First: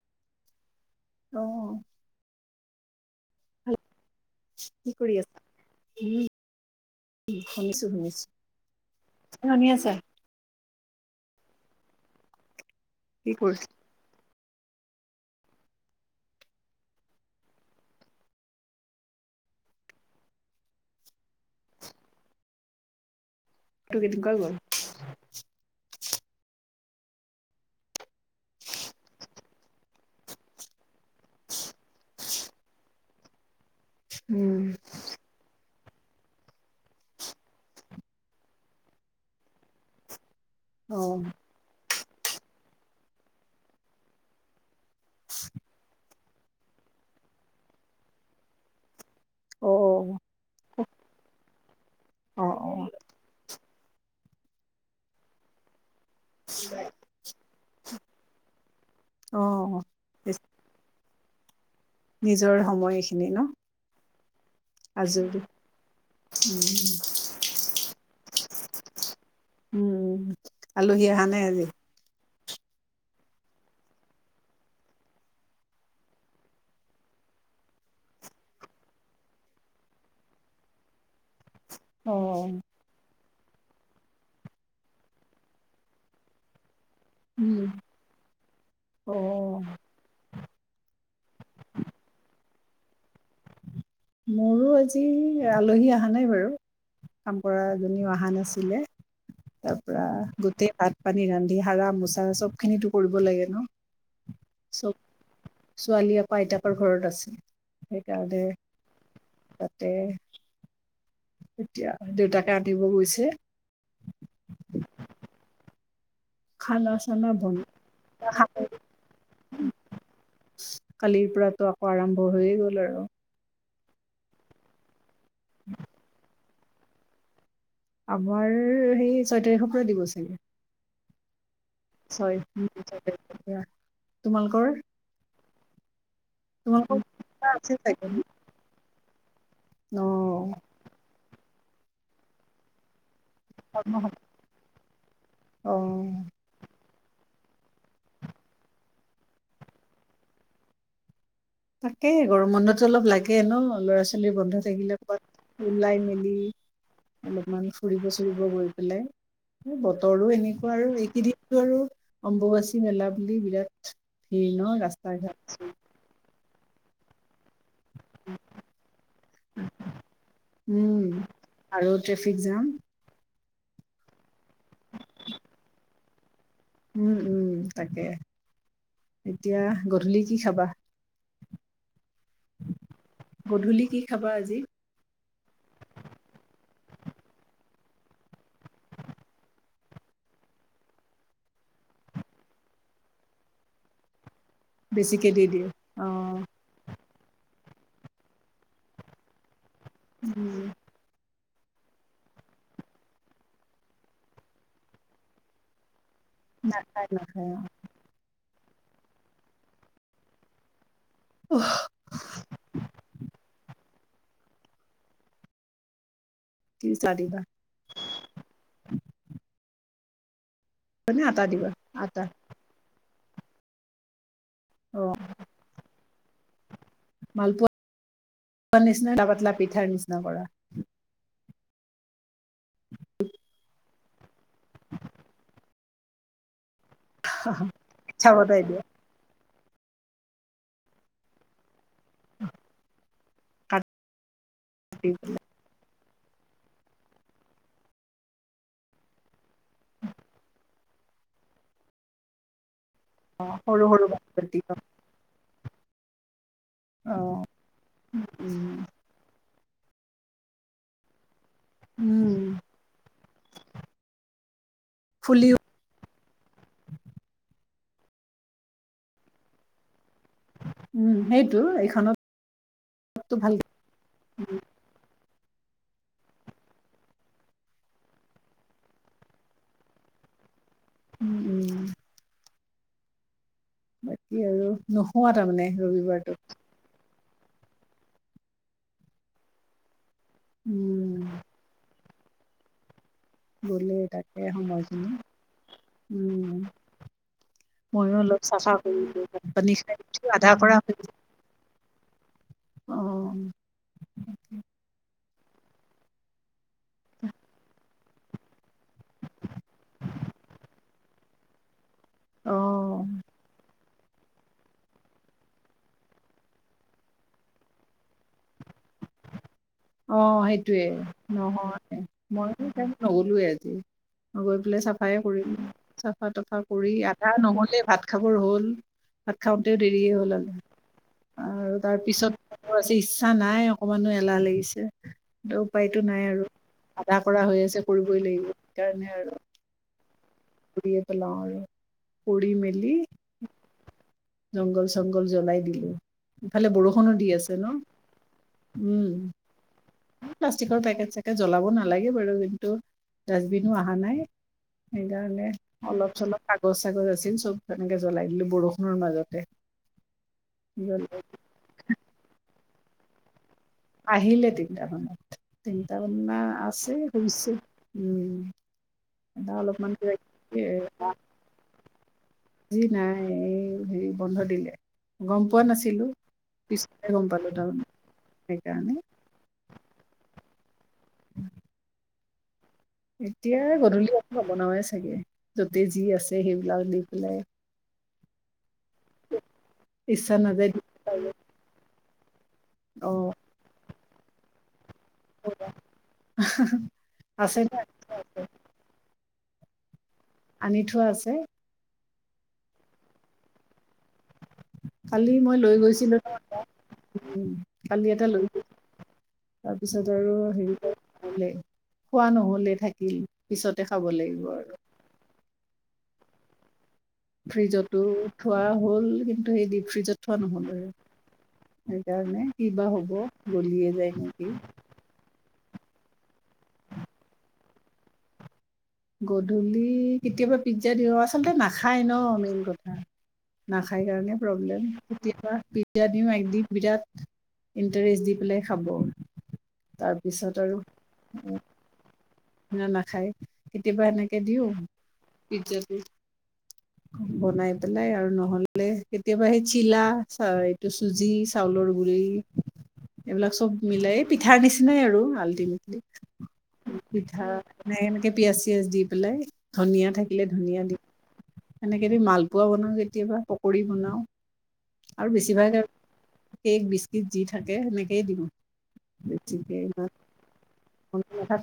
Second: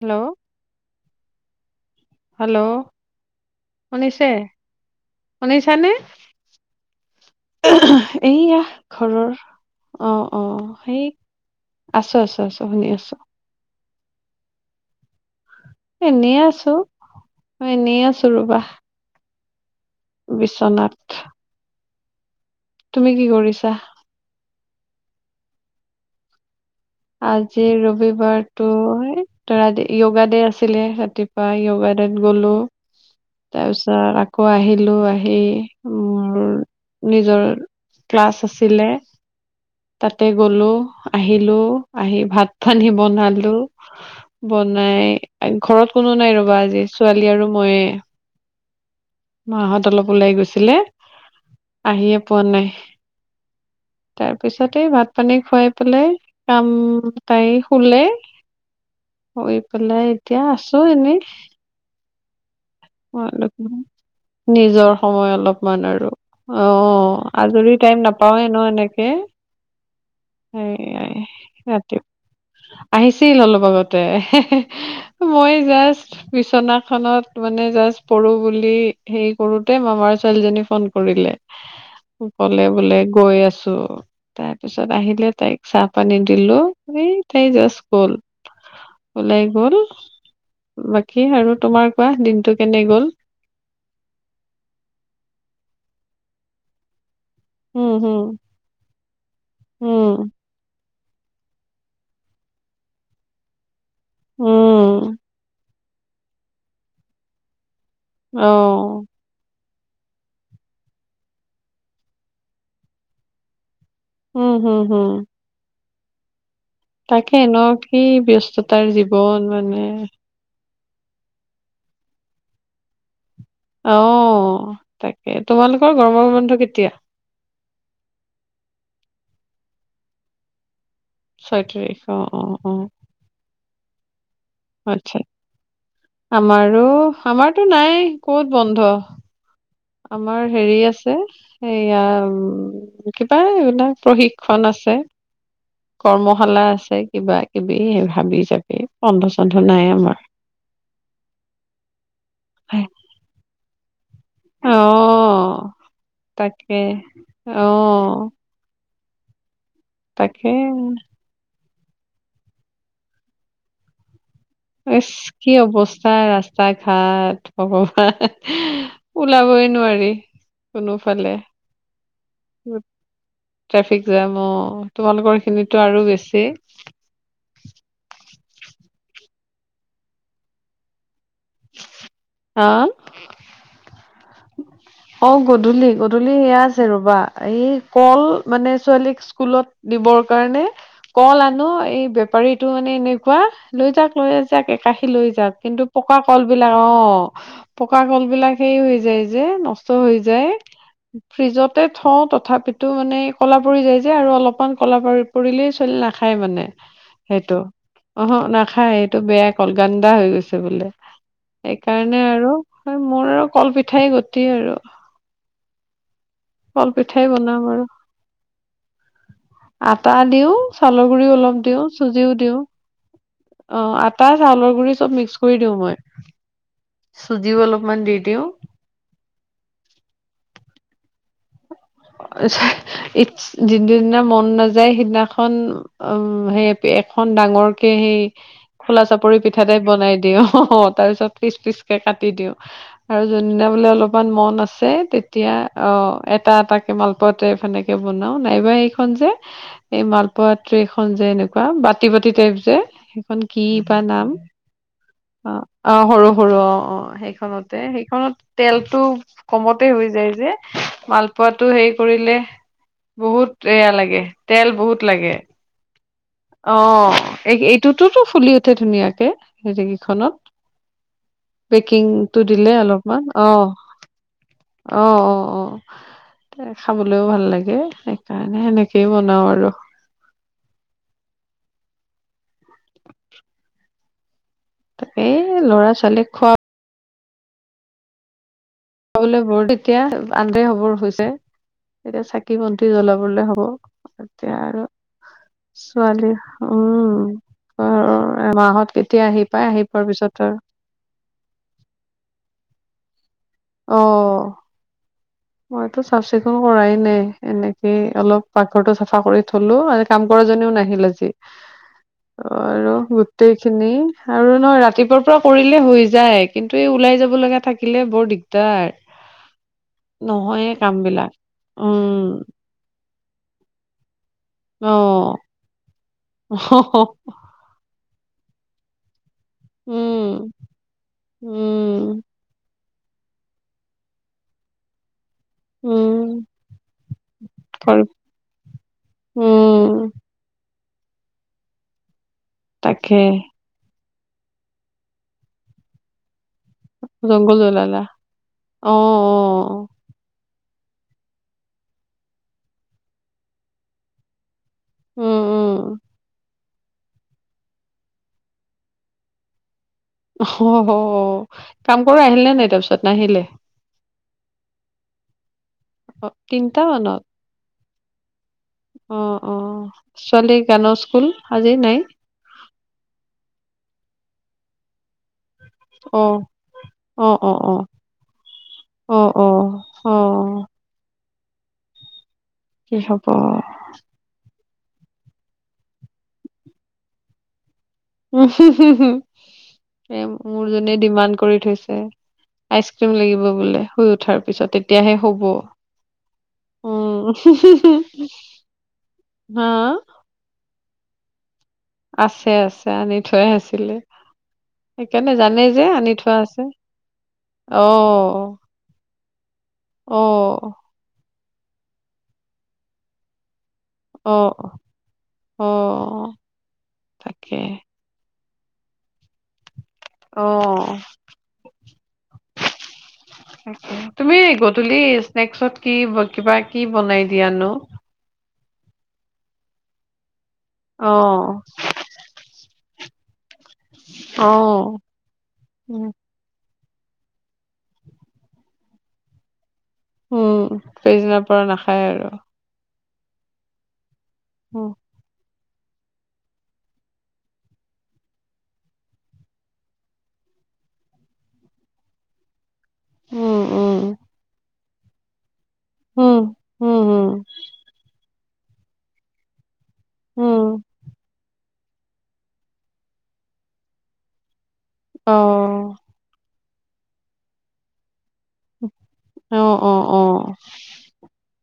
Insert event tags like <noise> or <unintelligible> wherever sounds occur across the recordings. Hello অ'। Hello কি কৰি আছা? শুনিছে-শুনিছানে, উম, শুনিছো শুনিছো। এইয়া ঘৰৰ শুনি আছা? অ-অ, সেই আছো-আছো-আছো। তুন <unintelligible> আছো কি কৰিছা এনেই আছো এনেই আছো ৰবা। বিশ্বনাথ তুমি কি কৰিছা। <unintelligible> <inaudible> আজি ৰবিবাৰতো তৰা য়োগা দে আছিলে। ৰাতিপা য়োগা দেত গলো। তাৰপিছ তাৰছত আকৌ উম, আহিলো আহি। মোৰ নিজৰ ক্লাছ আছিলে তাত। তাতে গলো অ', আহিলো। আহি ভাত খানি বনালো বন। নাই ঘৰত কোনো নাই ৰ আজি ছোৱালী আৰু ময়ে। মাহঁত অলপ অ', ওলাই গৈছিলে আহিয়ে পোৱা নাই। অ', তাৰপিছতে ভাত পানী খুৱাই পেলাই কাম তাই শুলে, অ', শুই অ'। পেলাই এতিয়া আছো এনেই নিজৰ সময় এইখিনি ন অলপ, নিজৰ সময় আজৰি অলপমান আৰু অ' আজৰি টাইম নাপাওয়ে ন এনেকে উম, আলহী সেয়াই অহা নাই আজি? ৰাতি। আহিছিল অলপ আগতে মই জাষ্ট বিচনাখনত মানে জাষ্ট পঢ়ো বুলি হেৰি কৰোতে মামাৰ ছোৱালীজনী ফোন কৰিলে। অ'। কলে বোলে গৈ আছে। চ তাৰ পিছত আহিলে তাইক চাহ পানী দিলো এই তাই উম, জাষ্ট গল ওলাই অ', গল বাকী আৰু তোমাৰ। কোৱা দিনটো কেনে গ'ল? মোৰো আজি আলহী অহা নাই বাৰু কাম কৰা উম জনীও হম অহা নাছিলে তাৰ পৰা উম গোটেই ভাত পানী ৰান্ধি সাৰা মোচা চব খিনিতো কৰিব লাগে ন' উম চব ছোৱালী আপ আইতাকৰ ঘৰত আছে। সেইকাৰণে অ তাতে এতিয়া দেউতাকে আনিব গৈছে উম হম-হম। খানা চানা তাকে বন ন কি ব্যস্ততাৰ জীৱন মানে। কালিৰ পৰাতো আকৌ আৰম্ভ হৈয়ে গ'ল আৰু অ তাকে তোমালোকৰ গৰমৰ বন্ধ কেতিয়া <unintelligible> আমাৰ সেই ছয় তাৰিখৰ পৰা দিব চাগে। ছয় তাৰিখ অ ছয় অ অ ছয় তাৰিখৰ পৰা তোমালোকৰ আচ্ছা আমাৰো তোমালোকৰ আমাৰতো আছে নাই চাগে ক'ত বন্ধ ন আমাৰ অ হেৰি আছে সেইয়া কিবা এই বিলাক প্ৰশিক্ষণ আছে অ কৰ্মশালা আছে। কিবা কিবি ভাবি চাবি কন্ধ চন্ধ নাই আমাৰ তেই গৰম বন্ধটো অলপ লাগে ন ল'ৰা ছোৱালী লি বন্ধ অ থাকিলে কৰবাত ওলাই মেলি তাকে অ অলপমান ফুৰিব চুৰিব গৈ পেলাই বতৰো তাকে এনেকুৱা আৰু এইকে দিনটো আৰু অম্বুবাচী মেলা বুলি বিৰাত কি অৱস্থা ৰাস্তা ৰাস্তা ঘাট ভগৱান ওলাবই নোৱাৰি উম কোনোফালে আৰু ট্ৰেফিক জাম ট্ৰাফিক জাম অ তোমালোকৰ খিনিতো আৰু বেছি স <unintelligible> উম -উম তাকে এতিয়া গধূলি কি খাবা আ গধূলি কি খাবা আজি অ গধূলি গধূলি সেয়া আছে ৰবা এই কল মানে ছোৱালীক স্কুলত দিবৰ কাৰণে কল আনো এই বেপাৰীতু মানে এনেকুৱা লৈ যাক লৈ যা যাক একাষি লৈ বেছিকে দি যাক দিয়ে কিন্তু পকা অ'। কল বিলাক অ পকা কল বিলাক সেই হৈ যায় যে নষ্ট হৈ যায় উম ফ্ৰিজতে থওঁ তথাপিতো মানে ক'লা পৰি যায় যে আৰু অলপমান ক'লা পৰি পৰিলেই ছোৱালী নাখা খাই মানে নাখায় নাখায় সেইটো অ হ না খাই এইটো বেয়া কল, গন্দা হৈ গৈছে বোলে। অ সেইকাৰণে আৰু, মোৰ আৰু কলপি সেয়াই গতি আৰু। কি কল চাহ পিঠাই দিবা বনাম আৰু তালিও চাউলৰ মানে গুৰিও আটা অলপ দিবা দিও, আটা চুজিও দিও। অ আটা চাউলৰ গুৰি অ চব মিক্স কৰি দিও মই। চুজিও মালপোৱা অলপমান দি দিও। পাতলা, পাতলা পিঠাৰ নিচিনা কৰা। এই যিদিনা পৰা মন নাযায়, সিদিনাখন উ সেই এখন ডাঙৰ কে সেই পিঠা বনাই দিয়া খোলা চাপৰি পি পিঠা টাইপ বনাই দিও, অহ অ' তাৰপিছত পিচ পিচ কে কাটি দিও আৰু যোনদিনা বোলে কাটি অলপমান মন আছে আছে তেতিয়া অ এটা এটা কে মালপোৱা টাইপ সেনেকে বনাও, নাইবা এইখন যে এই মালপোৱা ট্ৰে খন যে এনেকুৱা বাতি বাতি টাইপ যে সেইখন অ', কি সৰু বা সৰু নাম? কাটি অ' সৰু সৰু অ'-অ' অ সেইখনতে, সেইখনত উম তেলতটো- কমতে হৈ যায় যে, মালপোৱাত হেই কৰিলে, উম, বহুত এয়া লাগে তেল বহুত লাগে ফুলি অ' এই এইটোতো ফুলি উঠে, ধুনীয়াকে স উম সেইটো এইখনতো দিলে অলপমান ভাল অ', - অ', -অ অ' খাবলৈও ভাল লাগে, সেইকাৰণে সেনেকেই বনাও আৰু। উম <inaudible> <inaudible> কি আৰু নুশুৱা এই তাৰমানে ল'ৰা ছোৱালীক ৰবিবাৰটোত। শুবলৈ বৰ দিগদাৰ আন্ধাৰ হ'বৰ হৈছে। উম এতিয়া চাকি-বন্তি জ্বলাব বলে হ'ব, গ'লেই তাকে এতিয়া আৰু সময়খিনি ছোৱালী উম উম' ময়ো অলপ চাফা এমাহত কৰিলো কেতিয়া ভাত আহি পাই পানী আহি খাই পোৱাৰ উঠি পিছত আধা আৰু কৰা হৈ গ'ল। অ অ'। মইতো চাফ চিকুণ কৰাই নাই এনেকে। এ অলপ পাকঘৰটো চাফা কৰি থলো। আজি কাম কৰা জনীও নাহিল আজি। অ আৰু গোটেই খিনি আৰু নহয় ৰাতিপুৱাৰ পৰা কৰিলে হৈ যায় কিন্তু এই ওলাই যাব লগা থাকিলে বৰ দিগ তাক অ' সেইটোৱে। নহয় উম ময়ো তাইম ন'গলোৱে এজি। গৈ পেলাই অ চাফাই কৰিলো। চাফা তফা কৰি আধা নহলে ভাত খাবৰ হ'ল। ভাত খাওঁতেও দেৰিয়ে হ'ল আৰু উম আৰু তাৰ উম পিছত ইচ্ছা নাই অকমানো এলাহ লাগিছে। <inaudible> উপায়তো উম নাই আৰু আধা কৰা হৈ আছে কৰি কৰিবই লাগিব সেইকাৰণে আৰু। উম কৰিয়ে পেলাও আৰু। কৰি মেলি তাকে জংঘল চংঘল জ্বলাই দিলো। ইফালে বৰষুণো দি আছে জংঘল ন জ্বলালা অ' উম অ' অ'। প্লাষ্টিকৰ পেকেট চেকেট জ্বলাব নালাগে বাৰু কিন্তু ডাষ্টবিনো অহা নাই। উম, সেইকাৰণে উম, অলপ চলপ কাগজ চাগজ আছিল চব তেনেকে জ্বলাই দিলো বৰষুণৰ মাজতে। অ' কাম কৰা আহিল নে নাই? তাৰপিছত নাহিলে। আহিলে তিনিটা মানত। তিনটা মানত অ', আ তিনটা মানত <unintelligible> উম। অ' এটা অ' অলপমান কিবা ছোৱালী কিবি গানৰ স্কুল আজি নাই? আজি নাই এই বন্ধ দিলে গম পোৱা নাছিলো অ', পিছতহে গম অ', পালো অ', অ', তাৰমানে। সেইকাৰণে অ' অ'। অ'অ'। উ। হ'ব? এতিয়া গধূলি বনাওৱে চাগে, যতে যি আছে সেইবিলাক দি পেলাই। এ ইচ্ছা নাযায় মোৰ দিব জনে পাৰো। ডিমাণ্ড কৰি থৈছে। আইচ ক্ৰীম অ লাগিব বোলে। শুই উঠাৰ পিছতে। তেতিয়াহে হ'ব। আছে ন অ'। হা। আনি থোৱা আছে? আছে আছে আনি থোৱাই আছিলে। কালি সেইকাৰণে মই জানেই লৈ যে আনি গৈছিলো, থোৱা আছে কালি এটা লৈ অ', গৈ, তাৰপিছত আৰু অ'। হেৰি লেই। খোৱা নহলে থাকিল। পিছত দেখাব লাগিব অ', আৰু। অ'। তাকে। ফ্ৰিজতো খোৱা হ'ল কিন্তু সেইদিন ফ্ৰিজত থোৱা নহ'ল আৰু। অ', সেইকাৰণে কি বা হ'ব গলিয়ে যায় তুমি নেকি! গধূলি স্নেক্সত কি কিবা কি বনাই দিয়া নো? গধূলি কেতিয়াবা পিজ্জা দিওঁ আচলতে অ', নাখায় ন মেইনটো। নাখাই কাৰণে প্ৰব্লেম, অ', কেতিয়াবা পিজ্জা উম, দিও এগ দি। বিৰাট ইণ্টাৰেষ্ট দি পেলাই খাব। উ, তাৰপিছত সেইদিনাৰ পৰা নাখায় আৰু। না নাখায়, কেতিয়াবা এনেক কে দিওঁ। উম, পিজ্জা পি, বনাই পেলাই আৰু নহ'লে কেতিয়াবা সেই চিলা চ এইটো চুজি, চাউলৰ গুৰি। এইবিলাক উম, চব মিলাই এই পিঠাৰ নিচি নেই আৰু আল্টি উ, উ। পিঠা, মানে এনেকে পিয়াঁজ-চিয়াজ দি পেলাই ধনিয়া থাকিলে উম, ধনিয়া দি সেনেকে দি মালপোৱা বনাওঁ কেতিয়াবা, পকৰি বনাওঁ। আৰু বেছিভাগ আৰু অ'। কেক বিস্কিট যি থাকে সেনেকেই দিওঁ। অ, বেছিকে অ', অ।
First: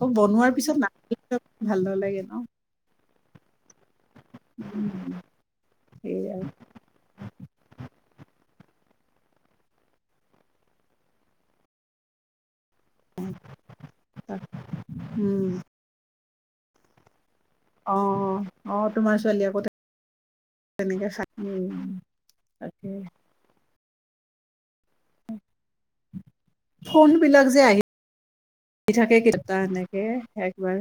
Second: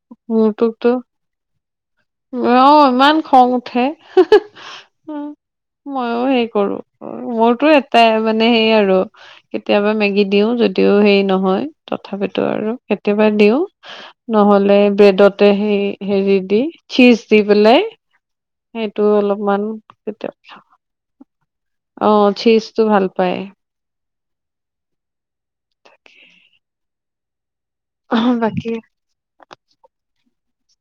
অ বনোৱাৰ পিছত। মোৰটোতো ভাল নালাগে ন অ ইমান খং উঠে মইয়ও সেইয়াই হেই কৰো মোৰতো এটাই মানে সেই আৰু। কেতিয়াবা মেগী দিও যদিও হেৰি নহয় তথাপিতো আৰু। কেতিয়াবা দিওঁ, আৰু নহ'লে ব্ৰেডতে উম সেই হেৰি <unintelligible> চীজ। দি পেলাই, অ অ সেইটো তোমাৰ ছোৱালী আকৌ অলপমান। তেনেকে খাই উম অ, মোৰ চিজ তো তাকে ভাল পাই। ফোন বিলাক যে আহি অ' বাকী থাকে কেইটা এনেকে বাৰু।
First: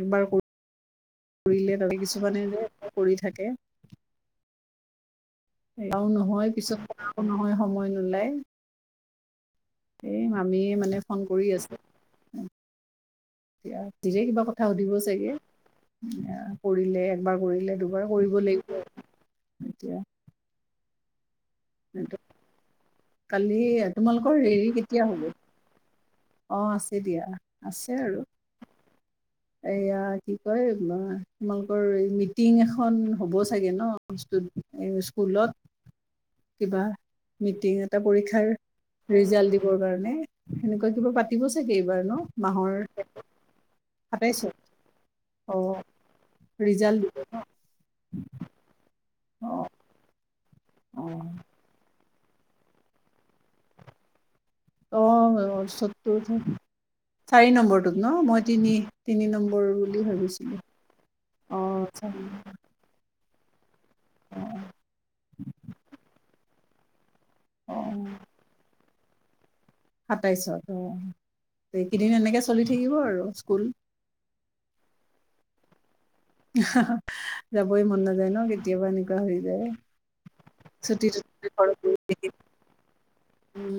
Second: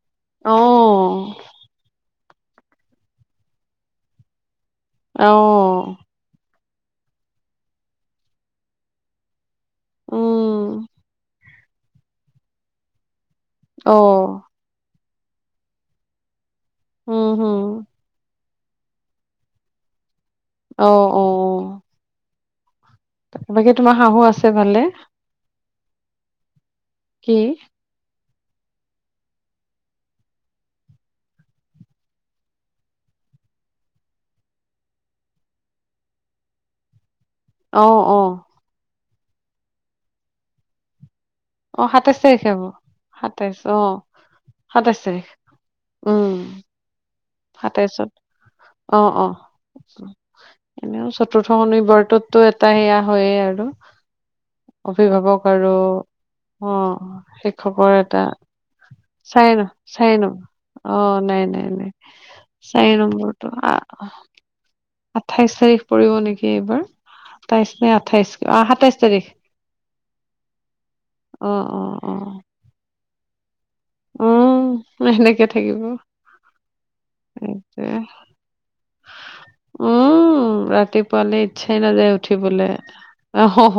একবাৰ অ' কৰিলে তাৰে কিছু কলে যে কৰি থাকে অ। এয়াও নহয় পিছত নহয় সময় নোলায়। এ উম মামীয়ে মানে ফোন কৰি আছে। অ' কিবা কথা সুধিব চাগে। কৰিলে উম একবাৰ হম কৰিলে দুবাৰ কৰিব লাগিব। এতিয়া অ', অ', অ'। <unintelligible> কালি বাকী তোমাৰ শাহু তোমালোকৰ আছে হেৰি ভালে? কেতিয়া হ'ব? অ' আছে দিয়া, কি আছে আৰু। এয়া কি কয় তোমালোকৰ এই মিটিং এখন হ'ব চাগে ন স্কুলত কিবা? মিটিং এটা অ' অ' পৰীক্ষাৰ। ৰিজাল্ট দিবৰ কাৰণে, সেনেকুৱা কিবা পা অ সাতাইশ তাৰিখে হ'ব, সাতাইশ অ। সাতাইশ <unintelligible> তাৰিখ অ', ৰিজাল্ট দিব। ন সাতাইছত। <inaudible> অ এনেও চতুৰ্থ মানে। ঘৰটোতো এটা সেয়া হয়য়ে আৰু। অ অ অভিভাৱক আৰু সত্তৰ অহ, চাৰি শিক্ষকৰ নম্বৰটোত ন এটা। মই তিনি তিনি নম্বৰ চাইনো বুলি চাইনো ভাবিছিলো অ', নাই, নাই, নাই চাৰি নম্বৰ। চাইন <unintelligible> আ। আহ, অ আঠাইছ তাৰিখ পৰিব নেকি? এবাৰ। অ অ সাতাইছ নে আঠাইছ। আ, সাতাইছ। চাগে। সাতাইছত। অ, অ এইকেইদিন এনেকে চলি থাকিব আৰু। অ, স্কুল। অ', সে-সেনেকে থাকিব। যাবই সেইটোৱে মন নাযায় ন কেতিয়াবা এনেকুৱা হৈ যায় উম, ছুটি ৰাতিপুৱালে তুটি ঘৰত ইচ্ছাই নাযায় বহি থাকি উঠিবলে। অহ', হ, হ।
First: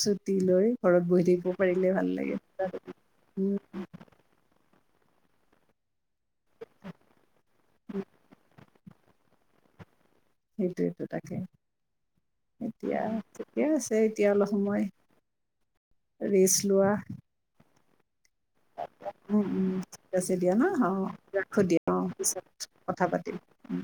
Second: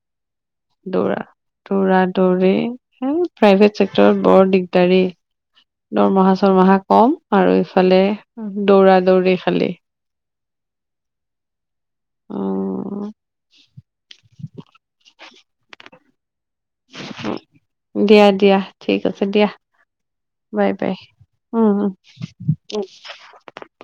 চুদ টিলৈ ঘৰত দৌৰা বহি থাকিব পাৰিলে দৌৰা ভাল লাগে। দৌৰি উম। তাৰি। দৰমহা চৰমাহা কম আৰু ইফালেহ। উম। দৌৰা দৌৰি খালি। সেইটো, সেইটো তাকে। এতিয়া অ ঠিকে আছে। এতিয়া অলপ সময়। ৰেছ লোৱাহ। দিয়াদ উম, উম ঠিক আছে দিয়া ন। বাই অ, বাই ৰাখো উম দিয়া। উম অ, পিছত কথা পাতিম। উম।